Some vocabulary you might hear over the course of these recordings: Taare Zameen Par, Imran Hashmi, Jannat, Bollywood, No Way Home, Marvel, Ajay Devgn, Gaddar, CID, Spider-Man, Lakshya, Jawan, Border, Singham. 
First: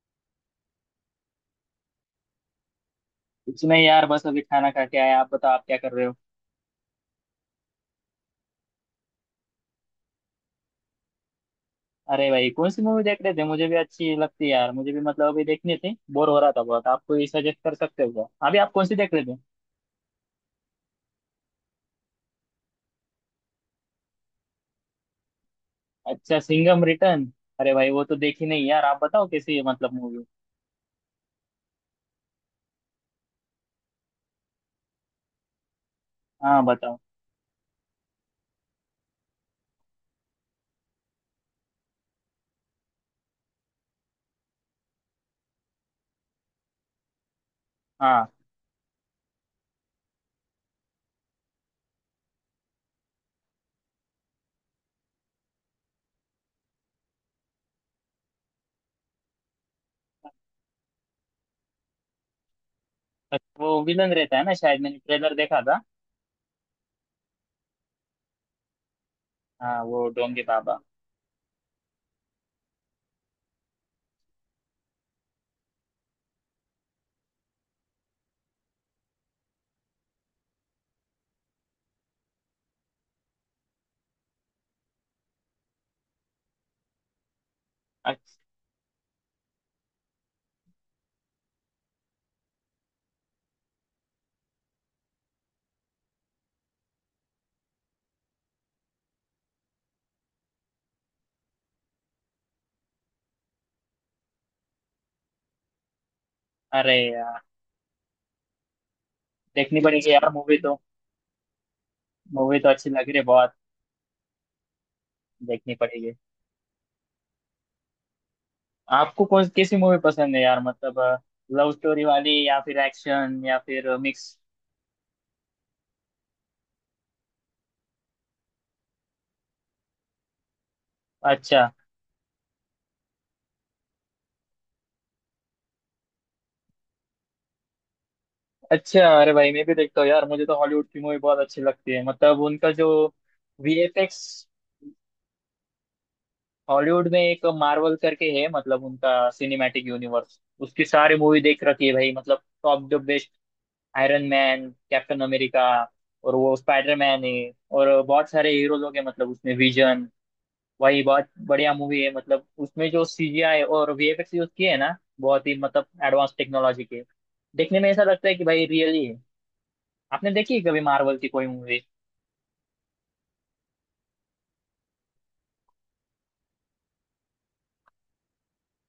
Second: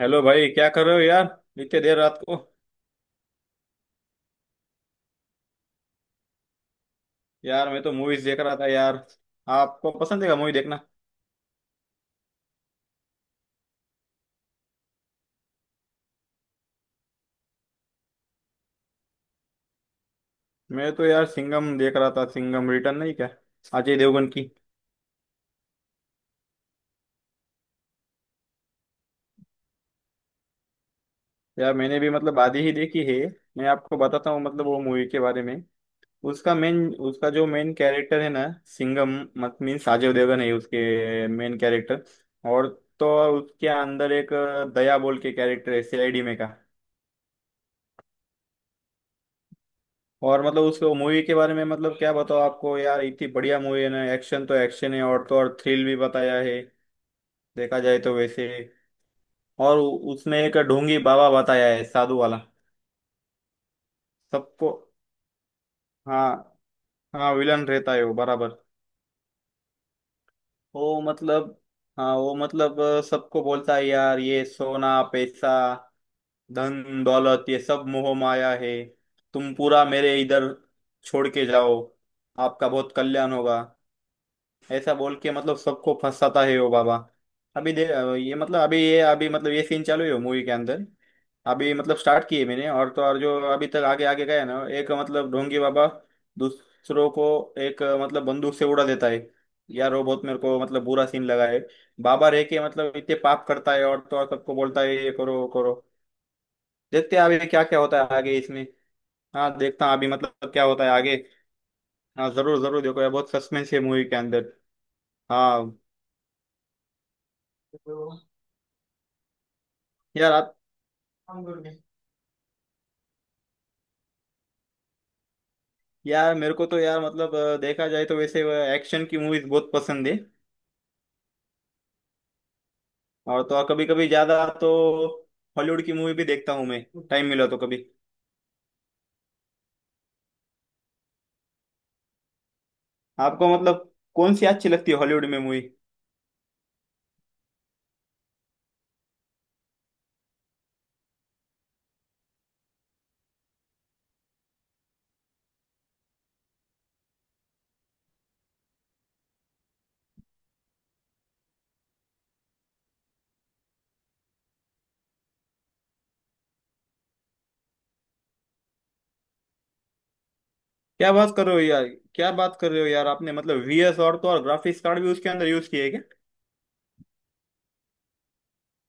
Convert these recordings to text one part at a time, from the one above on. Hello भाई, क्या कर रहे हो यार, इतने देर रात को। कुछ नहीं यार। बस अभी खाना खा के आए। आप बताओ आप क्या कर रहे हो। यार मैं तो मूवीज देख रहा था यार। आपको पसंद है क्या मूवी देखना? अरे भाई कौन सी मूवी देख रहे थे। मुझे भी अच्छी लगती है यार। मुझे भी मतलब अभी देखनी थी। बोर हो रहा था बहुत। आप कोई सजेस्ट कर सकते हो क्या। अभी आप कौन सी देख रहे थे। मैं तो यार सिंघम देख रहा था, सिंघम रिटर्न नहीं क्या, अजय देवगन की। अच्छा, सिंघम रिटर्न। अरे भाई वो तो देखी नहीं यार। आप बताओ कैसी है मतलब मूवी। यार मैंने भी आधी ही देखी है। मैं आपको बताता हूँ वो मूवी के बारे में। उसका हाँ मेन बताओ। उसका जो मेन कैरेक्टर है ना सिंघम, मत मीन्स अजय देवगन है उसके मेन कैरेक्टर। और तो और उसके अंदर एक दया बोल के कैरेक्टर है, सीआईडी में का। हाँ और उसके मूवी के बारे में क्या बताओ आपको यार, इतनी बढ़िया मूवी है ना। एक्शन तो एक्शन है, और तो और थ्रिल भी बताया है देखा जाए तो वैसे। और उसमें एक ढोंगी बाबा बताया है, साधु वाला। अच्छा, वो विलन रहता है ना। सबको शायद मैंने ट्रेलर देखा था। हाँ, हाँ विलन रहता है वो बराबर। हाँ वो डोंगे बाबा। वो मतलब हाँ वो सबको बोलता है यार ये सोना पैसा धन दौलत ये सब मोह माया है। तुम पूरा मेरे इधर छोड़ के जाओ, आपका बहुत कल्याण होगा। ऐसा बोल के सबको फंसाता है वो बाबा। अभी दे ये अच्छा। मतलब अभी ये अभी मतलब ये सीन चालू है मूवी के अंदर। अभी स्टार्ट किए मैंने। और तो और जो अभी तक आगे आगे गया ना, एक ढोंगी बाबा दूसरों को एक बंदूक से उड़ा देता है। यार वो बहुत मेरे को बुरा सीन लगा है। बाबा रह के इतने पाप करता है, और तो और सबको बोलता है ये करो वो करो। अरे देखते हैं यार अभी क्या क्या होता है आगे इसमें। हाँ, देखनी देखता हूँ अभी पड़ेगी यार मूवी क्या तो। होता है आगे। हाँ मूवी जरूर तो जरूर अच्छी देखो लग यार, रही है बहुत बहुत। सस्पेंस है मूवी के अंदर। देखनी हाँ पड़ेगी। आपको कौन कैसी मूवी यार पसंद है आप। यार मतलब। लव स्टोरी वाली या फिर एक्शन या फिर मिक्स। यार मेरे को तो यार देखा जाए तो वैसे एक्शन की मूवीज बहुत पसंद है। अच्छा। और तो कभी कभी ज्यादा तो हॉलीवुड की मूवी भी देखता हूँ मैं, टाइम मिला तो कभी। अच्छा अरे भाई मैं भी देखता हूँ यार। मुझे तो हॉलीवुड की मूवी बहुत अच्छी लगती है। मतलब उनका जो आपको वीएफएक्स। कौन सी अच्छी लगती है हॉलीवुड में मूवी? हॉलीवुड में एक मार्वल करके है, मतलब उनका सिनेमैटिक यूनिवर्स। उसकी सारी मूवी देख रखी है भाई, मतलब top the best. Iron Man, Captain America. और वो स्पाइडर मैन है। और बहुत सारे हीरो लोग हैं मतलब उसमें विजन। वही बहुत बढ़िया मूवी है। मतलब उसमें जो सीजीआई और वीएफएक्स यूज किए हैं ना, बहुत ही मतलब एडवांस टेक्नोलॉजी के। देखने में ऐसा लगता है कि भाई रियली है। आपने देखी है कभी क्या मार्वल की बात कोई कर रहे हो मूवी। यार। क्या बात कर रहे हो यार, आपने वीएस और तो और ग्राफिक्स कार्ड भी उसके अंदर यूज किए है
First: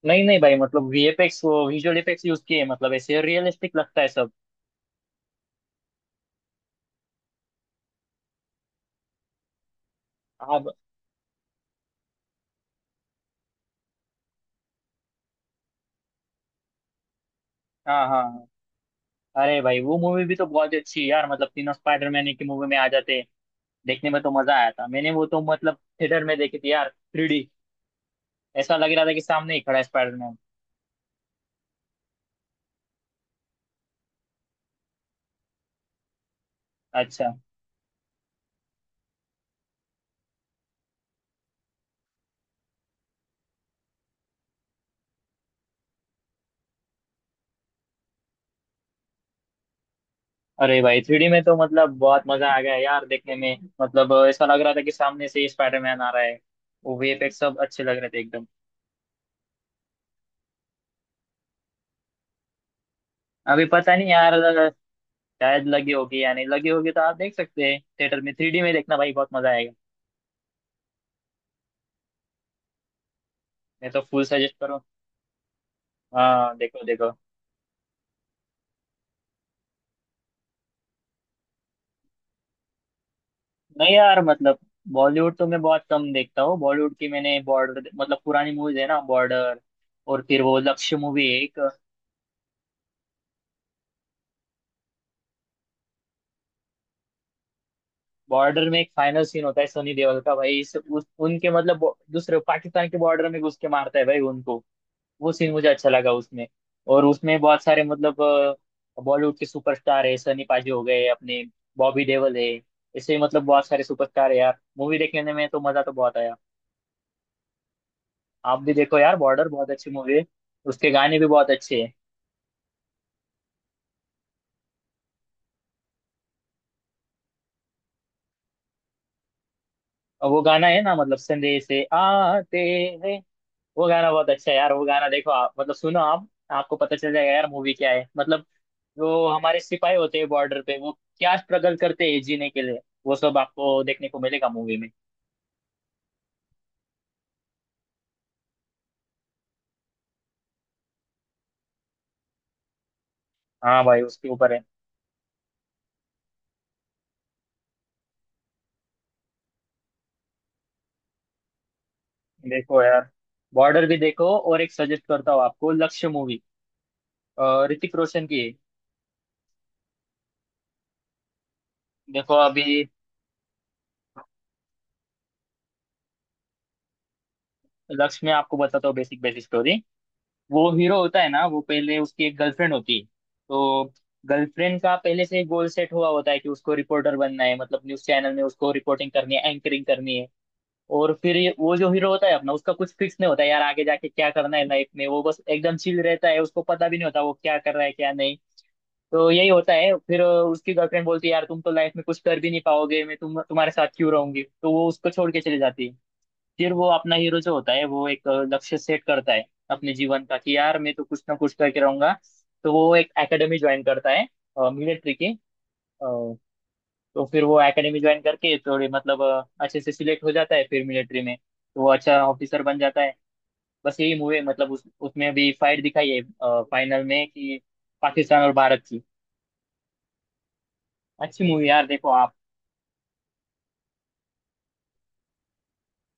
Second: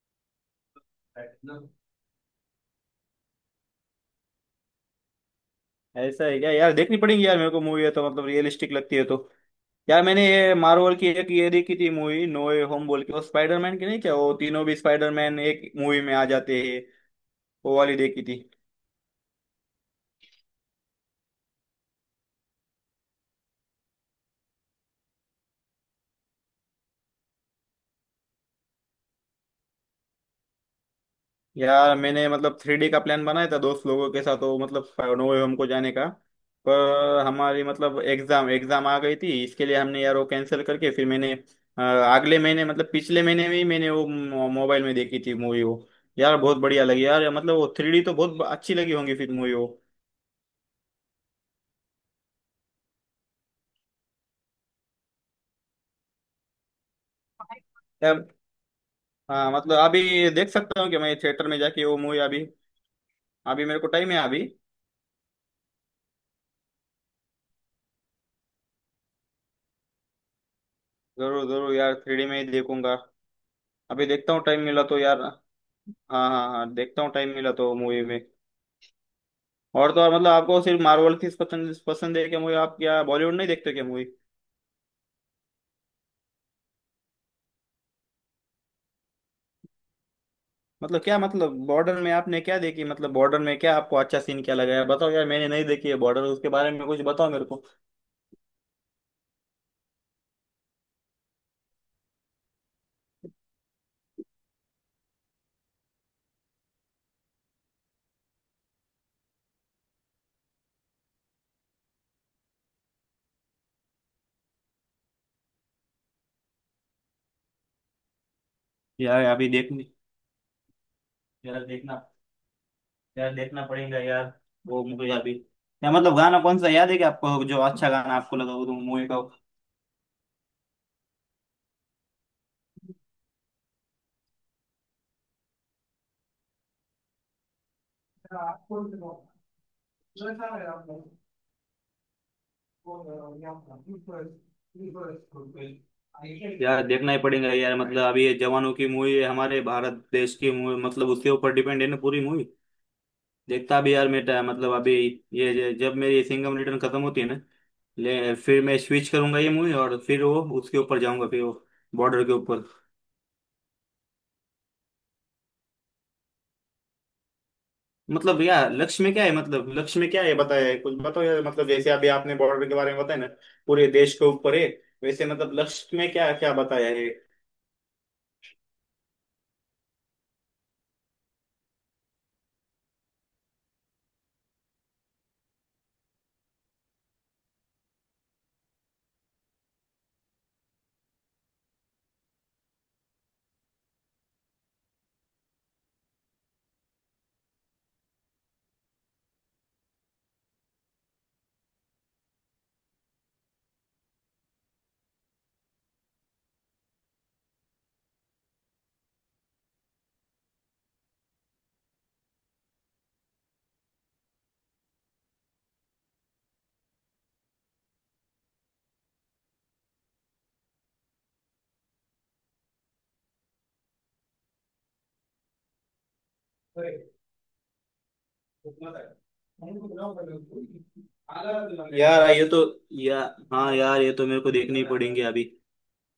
नहीं नहीं भाई, मतलब वीएफएक्स क्या? वो विजुअल इफेक्ट्स यूज किए हैं, मतलब ऐसे रियलिस्टिक लगता है सब। ऐसा है क्या यार, देखनी पड़ेगी यार मेरे को मूवी। है तो रियलिस्टिक लगती है तो। यार मैंने ये अब। मार्वल की एक ये देखी थी मूवी, नो वे होम बोल के। वो स्पाइडरमैन की नहीं क्या, वो तीनों भी स्पाइडरमैन एक मूवी में आ जाते हैं, वो वाली हाँ देखी थी। हाँ। अरे भाई वो मूवी भी तो बहुत अच्छी है यार। मतलब तीनों स्पाइडरमैन की मूवी में आ जाते हैं। देखने में तो मजा आया था। मैंने वो तो मतलब थिएटर में देखी थी यार। Three D. ऐसा लग रहा था कि सामने ही खड़ा है स्पाइडरमैन। यार मैंने 3D का प्लान बनाया था दोस्त लोगों के साथ वो नो वे होम को जाने का। पर अच्छा। हमारी एग्जाम एग्जाम आ गई थी, इसके लिए हमने यार वो कैंसिल करके फिर मैंने अगले महीने पिछले महीने में ही मैंने वो मोबाइल में देखी थी मूवी वो। यार बहुत बढ़िया लगी यार। वो 3D तो बहुत अच्छी लगी होंगी फिर मूवी अरे भाई थ्री डी में तो मतलब बहुत मजा आ गया यार। देखने में मतलब ऐसा लग रहा था कि सामने से ही स्पाइडरमैन आ रहा है। वो वीएफएक्स सब अच्छे लग रहे वो। थे एकदम। हाँ अभी देख सकता हूँ कि मैं थिएटर में जाके वो मूवी अभी, अभी अभी मेरे को पता नहीं टाइम है यार। अभी। शायद लगी होगी या नहीं, लगी होगी तो आप देख सकते हैं थिएटर में। थ्री डी में देखना भाई, बहुत मजा आएगा। जरूर जरूर यार, 3D में ही देखूंगा। मैं तो अभी फुल देखता हूँ, सजेस्ट टाइम करूँ। मिला तो यार, हाँ। हाँ हाँ, हाँ देखो देखता देखो। हूँ टाइम मिला तो मूवी में। और तो और आपको सिर्फ मार्वल की पसंद पसंद है क्या मूवी? आप क्या बॉलीवुड नहीं देखते क्या नहीं मूवी? यार मतलब बॉलीवुड तो मैं बहुत कम देखता हूँ। बॉलीवुड की मैंने बॉर्डर, मतलब पुरानी मूवीज है ना, बॉर्डर। और फिर वो लक्ष्य मतलब क्या मूवी है मतलब एक, बॉर्डर में आपने क्या देखी, बॉर्डर में क्या आपको अच्छा सीन क्या लगा यार, बताओ यार। मैंने नहीं देखी है बॉर्डर, उसके बारे में कुछ बताओ मेरे को। बॉर्डर में एक फाइनल सीन होता है सनी देओल का भाई उनके मतलब दूसरे पाकिस्तान के बॉर्डर में घुस के मारता है भाई उनको। वो सीन मुझे अच्छा लगा उसमें। और उसमें बहुत सारे मतलब बॉलीवुड के सुपरस्टार है। सनी पाजी हो गए अपने। बॉबी देओल है। ऐसे मतलब बहुत सारे सुपरस्टार है यार। मूवी देखने में तो मजा तो बहुत आया। आप भी देखो यार, यार बॉर्डर अभी बहुत देखनी। अच्छी मूवी है। उसके गाने भी बहुत यार अच्छे हैं। देखना, यार देखना पड़ेगा यार वो मूवी अभी। या गाना कौन सा याद है क्या आपको, जो अच्छा गाना आपको लगा वो तो मूवी का? और वो गाना है ना, मतलब संदेश से आते हैं। वो गाना बहुत अच्छा है यार। वो गाना देखो आप, मतलब सुनो आप, आपको पता चल जाएगा यार मूवी क्या है मतलब। जो हमारे सिपाही होते हैं बॉर्डर पे, वो क्या स्ट्रगल करते हैं जीने के लिए, वो सब आपको देखने को मिलेगा मूवी में। यार देखना ही पड़ेगा यार। अभी ये जवानों की मूवी है, हमारे भारत देश की मूवी, उसके ऊपर डिपेंड है ना पूरी मूवी। देखता हाँ भी भाई यार उसके मेरा ऊपर है। अभी ये, जब मेरी सिंघम रिटर्न खत्म होती है ना, ले फिर मैं स्विच करूंगा ये मूवी, और फिर वो उसके ऊपर जाऊंगा फिर, वो बॉर्डर के ऊपर। देखो यार, बॉर्डर भी देखो। और एक सजेस्ट करता हूँ आपको, लक्ष्य मूवी। ऋतिक रोशन की है। भैया लक्ष्य में क्या है, लक्ष्य में क्या है बताया है, कुछ बताओ यार। जैसे अभी देखो आपने बॉर्डर के अभी। बारे में बताया ना, पूरे देश के ऊपर है, वैसे लक्ष्य में क्या क्या बताया है? लक्ष्य में आपको बताता हूँ बेसिक बेसिक स्टोरी। वो हीरो होता है ना, वो पहले उसकी एक गर्लफ्रेंड होती है। तो गर्लफ्रेंड का पहले से गोल सेट हुआ होता है कि उसको रिपोर्टर बनना है, मतलब न्यूज चैनल में उसको रिपोर्टिंग करनी है, एंकरिंग करनी है। और फिर ये वो जो हीरो होता है अपना, उसका कुछ फिक्स नहीं होता है यार आगे जाके क्या करना है लाइफ में। वो बस एकदम चिल रहता है, उसको पता भी नहीं होता वो क्या कर रहा है क्या नहीं। तो यही होता है फिर उसकी गर्लफ्रेंड बोलती है यार तुम तो लाइफ में कुछ कर भी नहीं पाओगे, मैं तुम्हारे साथ क्यों रहूंगी। तो वो उसको छोड़ के चली जाती है। फिर वो अपना हीरो जो होता है, वो एक लक्ष्य सेट करता है अपने जीवन का कि यार मैं तो कुछ ना कुछ करके रहूंगा। तो वो एक एकेडमी ज्वाइन करता है, मिलिट्री की। तो फिर वो एकेडमी ज्वाइन करके थोड़े मतलब अच्छे से सिलेक्ट हो जाता है फिर मिलिट्री में, तो वो अच्छा ऑफिसर बन जाता है। बस यही मूवी मतलब उस उसमें भी फाइट दिखाई है फाइनल में कि पाकिस्तान और भारत की। अच्छी मूवी यार, देखो यार आप। ये तो, या हाँ यार ये तो मेरे को देखने ही पड़ेंगे अभी।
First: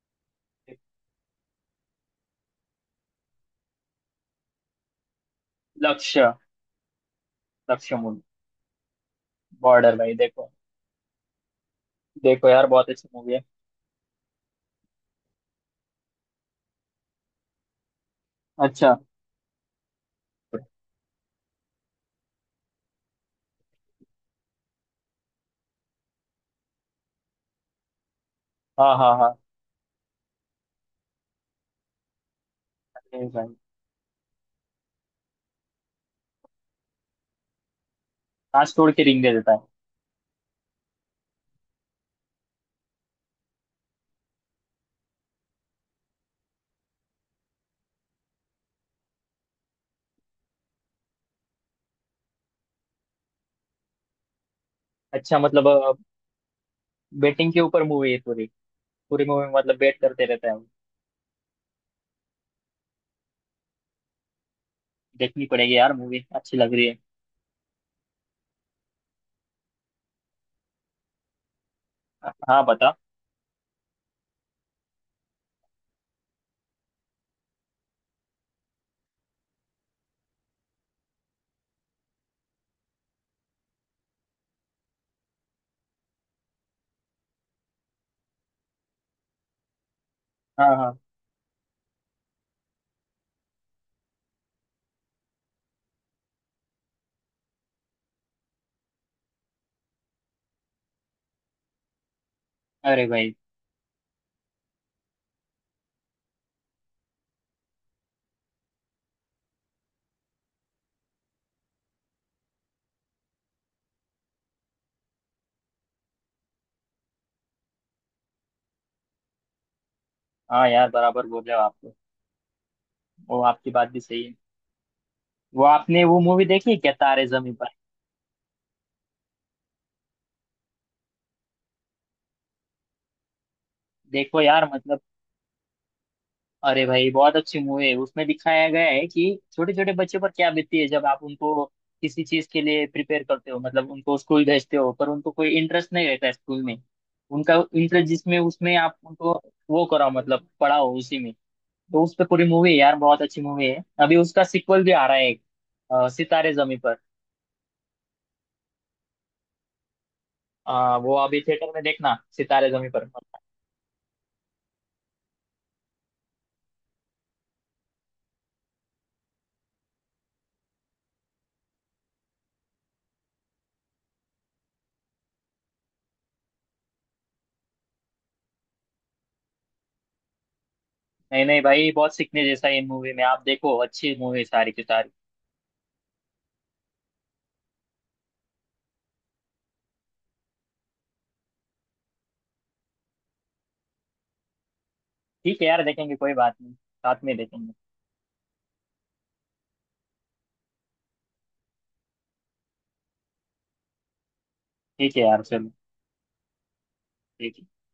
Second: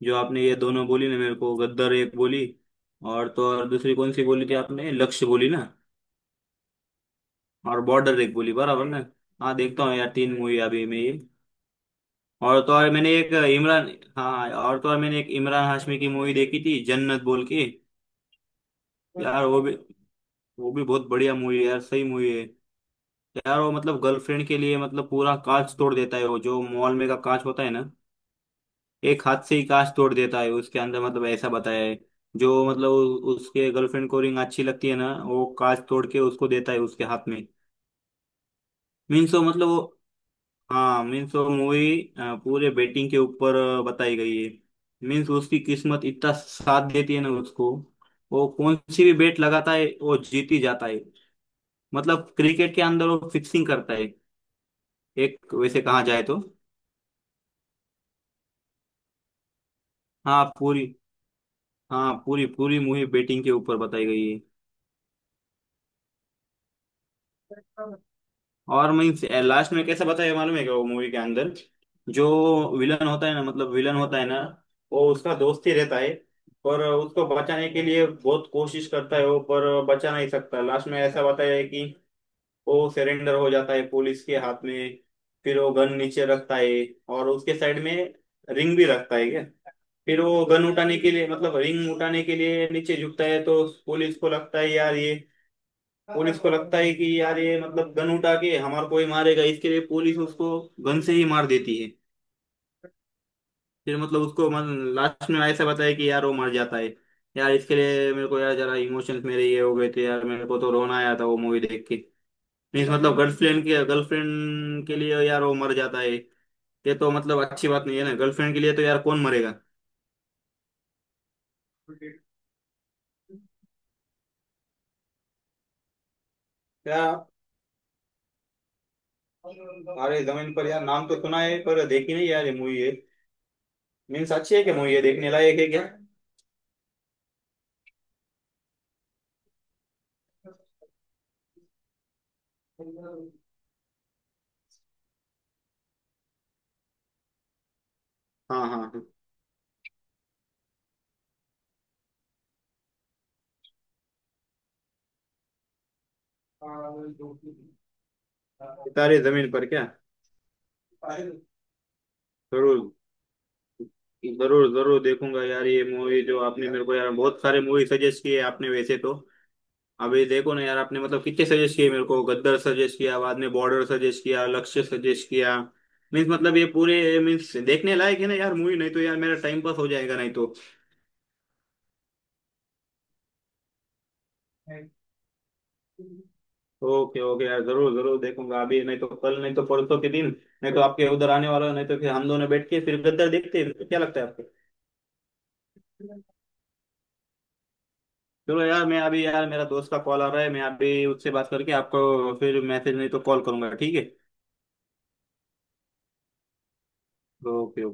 जो आपने ये दोनों बोली ना, मेरे को गद्दर एक बोली, और तो और दूसरी कौन सी बोली थी आपने, लक्ष्य बोली ना। लक्ष्य, और लक्ष्य मूवी। बॉर्डर एक बोली बराबर ना। हाँ देखता हूँ बॉर्डर यार भाई 3 देखो। मूवी अभी मैं ये। देखो और यार तो बहुत और अच्छी मैंने एक मूवी है। इमरान हाँ और तो और मैंने एक इमरान हाशमी की मूवी देखी थी, जन्नत बोल के। अच्छा। यार वो भी, वो भी बहुत बढ़िया मूवी है यार, सही मूवी है। यार वो गर्लफ्रेंड के लिए पूरा कांच तोड़ देता है, वो जो मॉल में का कांच होता है ना, हाँ हाँ एक हाँ। हाथ से ही कांच तोड़ देता है उसके अंदर, ऐसा बताया है। जो अरे भाई उसके गर्लफ्रेंड को रिंग अच्छी लगती है ना, वो कांच तोड़ के उसको देता है उसके हाथ में। कांच तोड़ के रिंग दे मीन्स वो देता है। मतलब वो हाँ मीन्स वो मूवी पूरे बेटिंग के ऊपर बताई गई है। मीन्स उसकी किस्मत इतना साथ देती है ना उसको, वो कौन सी भी बेट लगाता है वो जीत ही जाता है। क्रिकेट के अंदर वो फिक्सिंग करता है अच्छा एक, मतलब वैसे कहा जाए तो। बेटिंग के ऊपर मूवी है पूरी। पूरी मूवी मतलब बेट करते हाँ रहता है वो। पूरी, हाँ पूरी पूरी मूवी बेटिंग के ऊपर बताई गई है। देखनी पड़ेगी यार, मूवी अच्छी लग रही है। और मीन्स लास्ट में कैसा बताया मालूम है क्या वो मूवी के अंदर? जो हाँ बता। विलन होता है ना, विलन होता है ना, वो उसका दोस्त ही रहता है। पर उसको बचाने के लिए बहुत कोशिश करता है वो, पर बचा नहीं सकता। लास्ट में ऐसा बताया है कि वो सरेंडर हो जाता है पुलिस के हाथ में। फिर वो गन नीचे रखता है और उसके साइड में रिंग भी रखता है। फिर वो गन हाँ उठाने हाँ। के लिए रिंग उठाने के लिए नीचे झुकता है, तो पुलिस को लगता है यार ये, पुलिस को लगता है कि यार ये गन उठा के हमारे को ही मारेगा, इसके लिए पुलिस उसको गन से ही मार देती है। अरे भाई। फिर लास्ट में ऐसा बताया कि यार वो मर जाता है। यार इसके लिए मेरे को यार जरा इमोशंस मेरे ये हो गए थे यार, मेरे को तो रोना आया था वो मूवी देख के। मीन्स गर्लफ्रेंड के लिए यार वो मर जाता है। ये तो अच्छी बात नहीं है ना, गर्लफ्रेंड के लिए तो यार कौन मरेगा। हाँ यार बराबर बोल रहे हो आप तो। वो आपकी बात भी सही है। वो आपने वो मूवी देखी है क्या, तारे जमीन पर। अरे जमीन पर यार, नाम तो सुना है पर देखी नहीं यार, ये मूवी है? मीन्स देखो अच्छी है यार क्या, मूवी मतलब। है देखने लायक है क्या? अरे भाई बहुत अच्छी मूवी है। उसमें दिखाया गया है कि छोटे छोटे बच्चों पर क्या बीतती है जब आप उनको किसी चीज के लिए प्रिपेयर करते हो, मतलब उनको स्कूल भेजते हो पर उनको कोई इंटरेस्ट नहीं रहता है स्कूल में। उनका इंटरेस्ट जिसमें, हाँ उसमें हाँ आप हाँ, उनको वो कराओ, मतलब पढ़ाओ उसी में। तो उस पर पूरी मूवी है यार, बहुत अच्छी मूवी है। अभी उसका सिक्वल भी आ रहा है एक, सितारे जमीन पर। तारे जमीन पर क्या? वो अभी थिएटर में देखना, सितारे जमी जरूर, पर। जरूर जरूर देखूंगा यार ये मूवी। जो आपने मेरे को यार बहुत सारे मूवी सजेस्ट किए आपने वैसे तो। अभी देखो ना यार, आपने कितने सजेस्ट किए मेरे को, गद्दर सजेस्ट किया, बाद में बॉर्डर सजेस्ट किया, लक्ष्य सजेस्ट किया। मीन्स ये पूरे मीन्स देखने लायक है ना यार मूवी, नहीं तो यार मेरा टाइम पास हो जाएगा नहीं तो। नहीं नहीं भाई, बहुत सीखने जैसा है इन मूवी में, आप देखो अच्छी मूवी सारी की सारी। ओके ओके यार, जरूर जरूर देखूंगा, अभी नहीं तो कल नहीं तो परसों के दिन, नहीं तो आपके उधर आने वाला। नहीं तो फिर हम दोनों बैठ के फिर गद्दार देखते हैं, क्या लगता है आपको? ठीक है यार देखेंगे, कोई बात नहीं साथ में देखेंगे। चलो यार मैं अभी, यार मेरा दोस्त का कॉल आ रहा है, मैं अभी उससे बात करके आपको फिर मैसेज नहीं तो कॉल करूंगा, ठीक है। ठीक है यार चलो। ठीक है। ओके।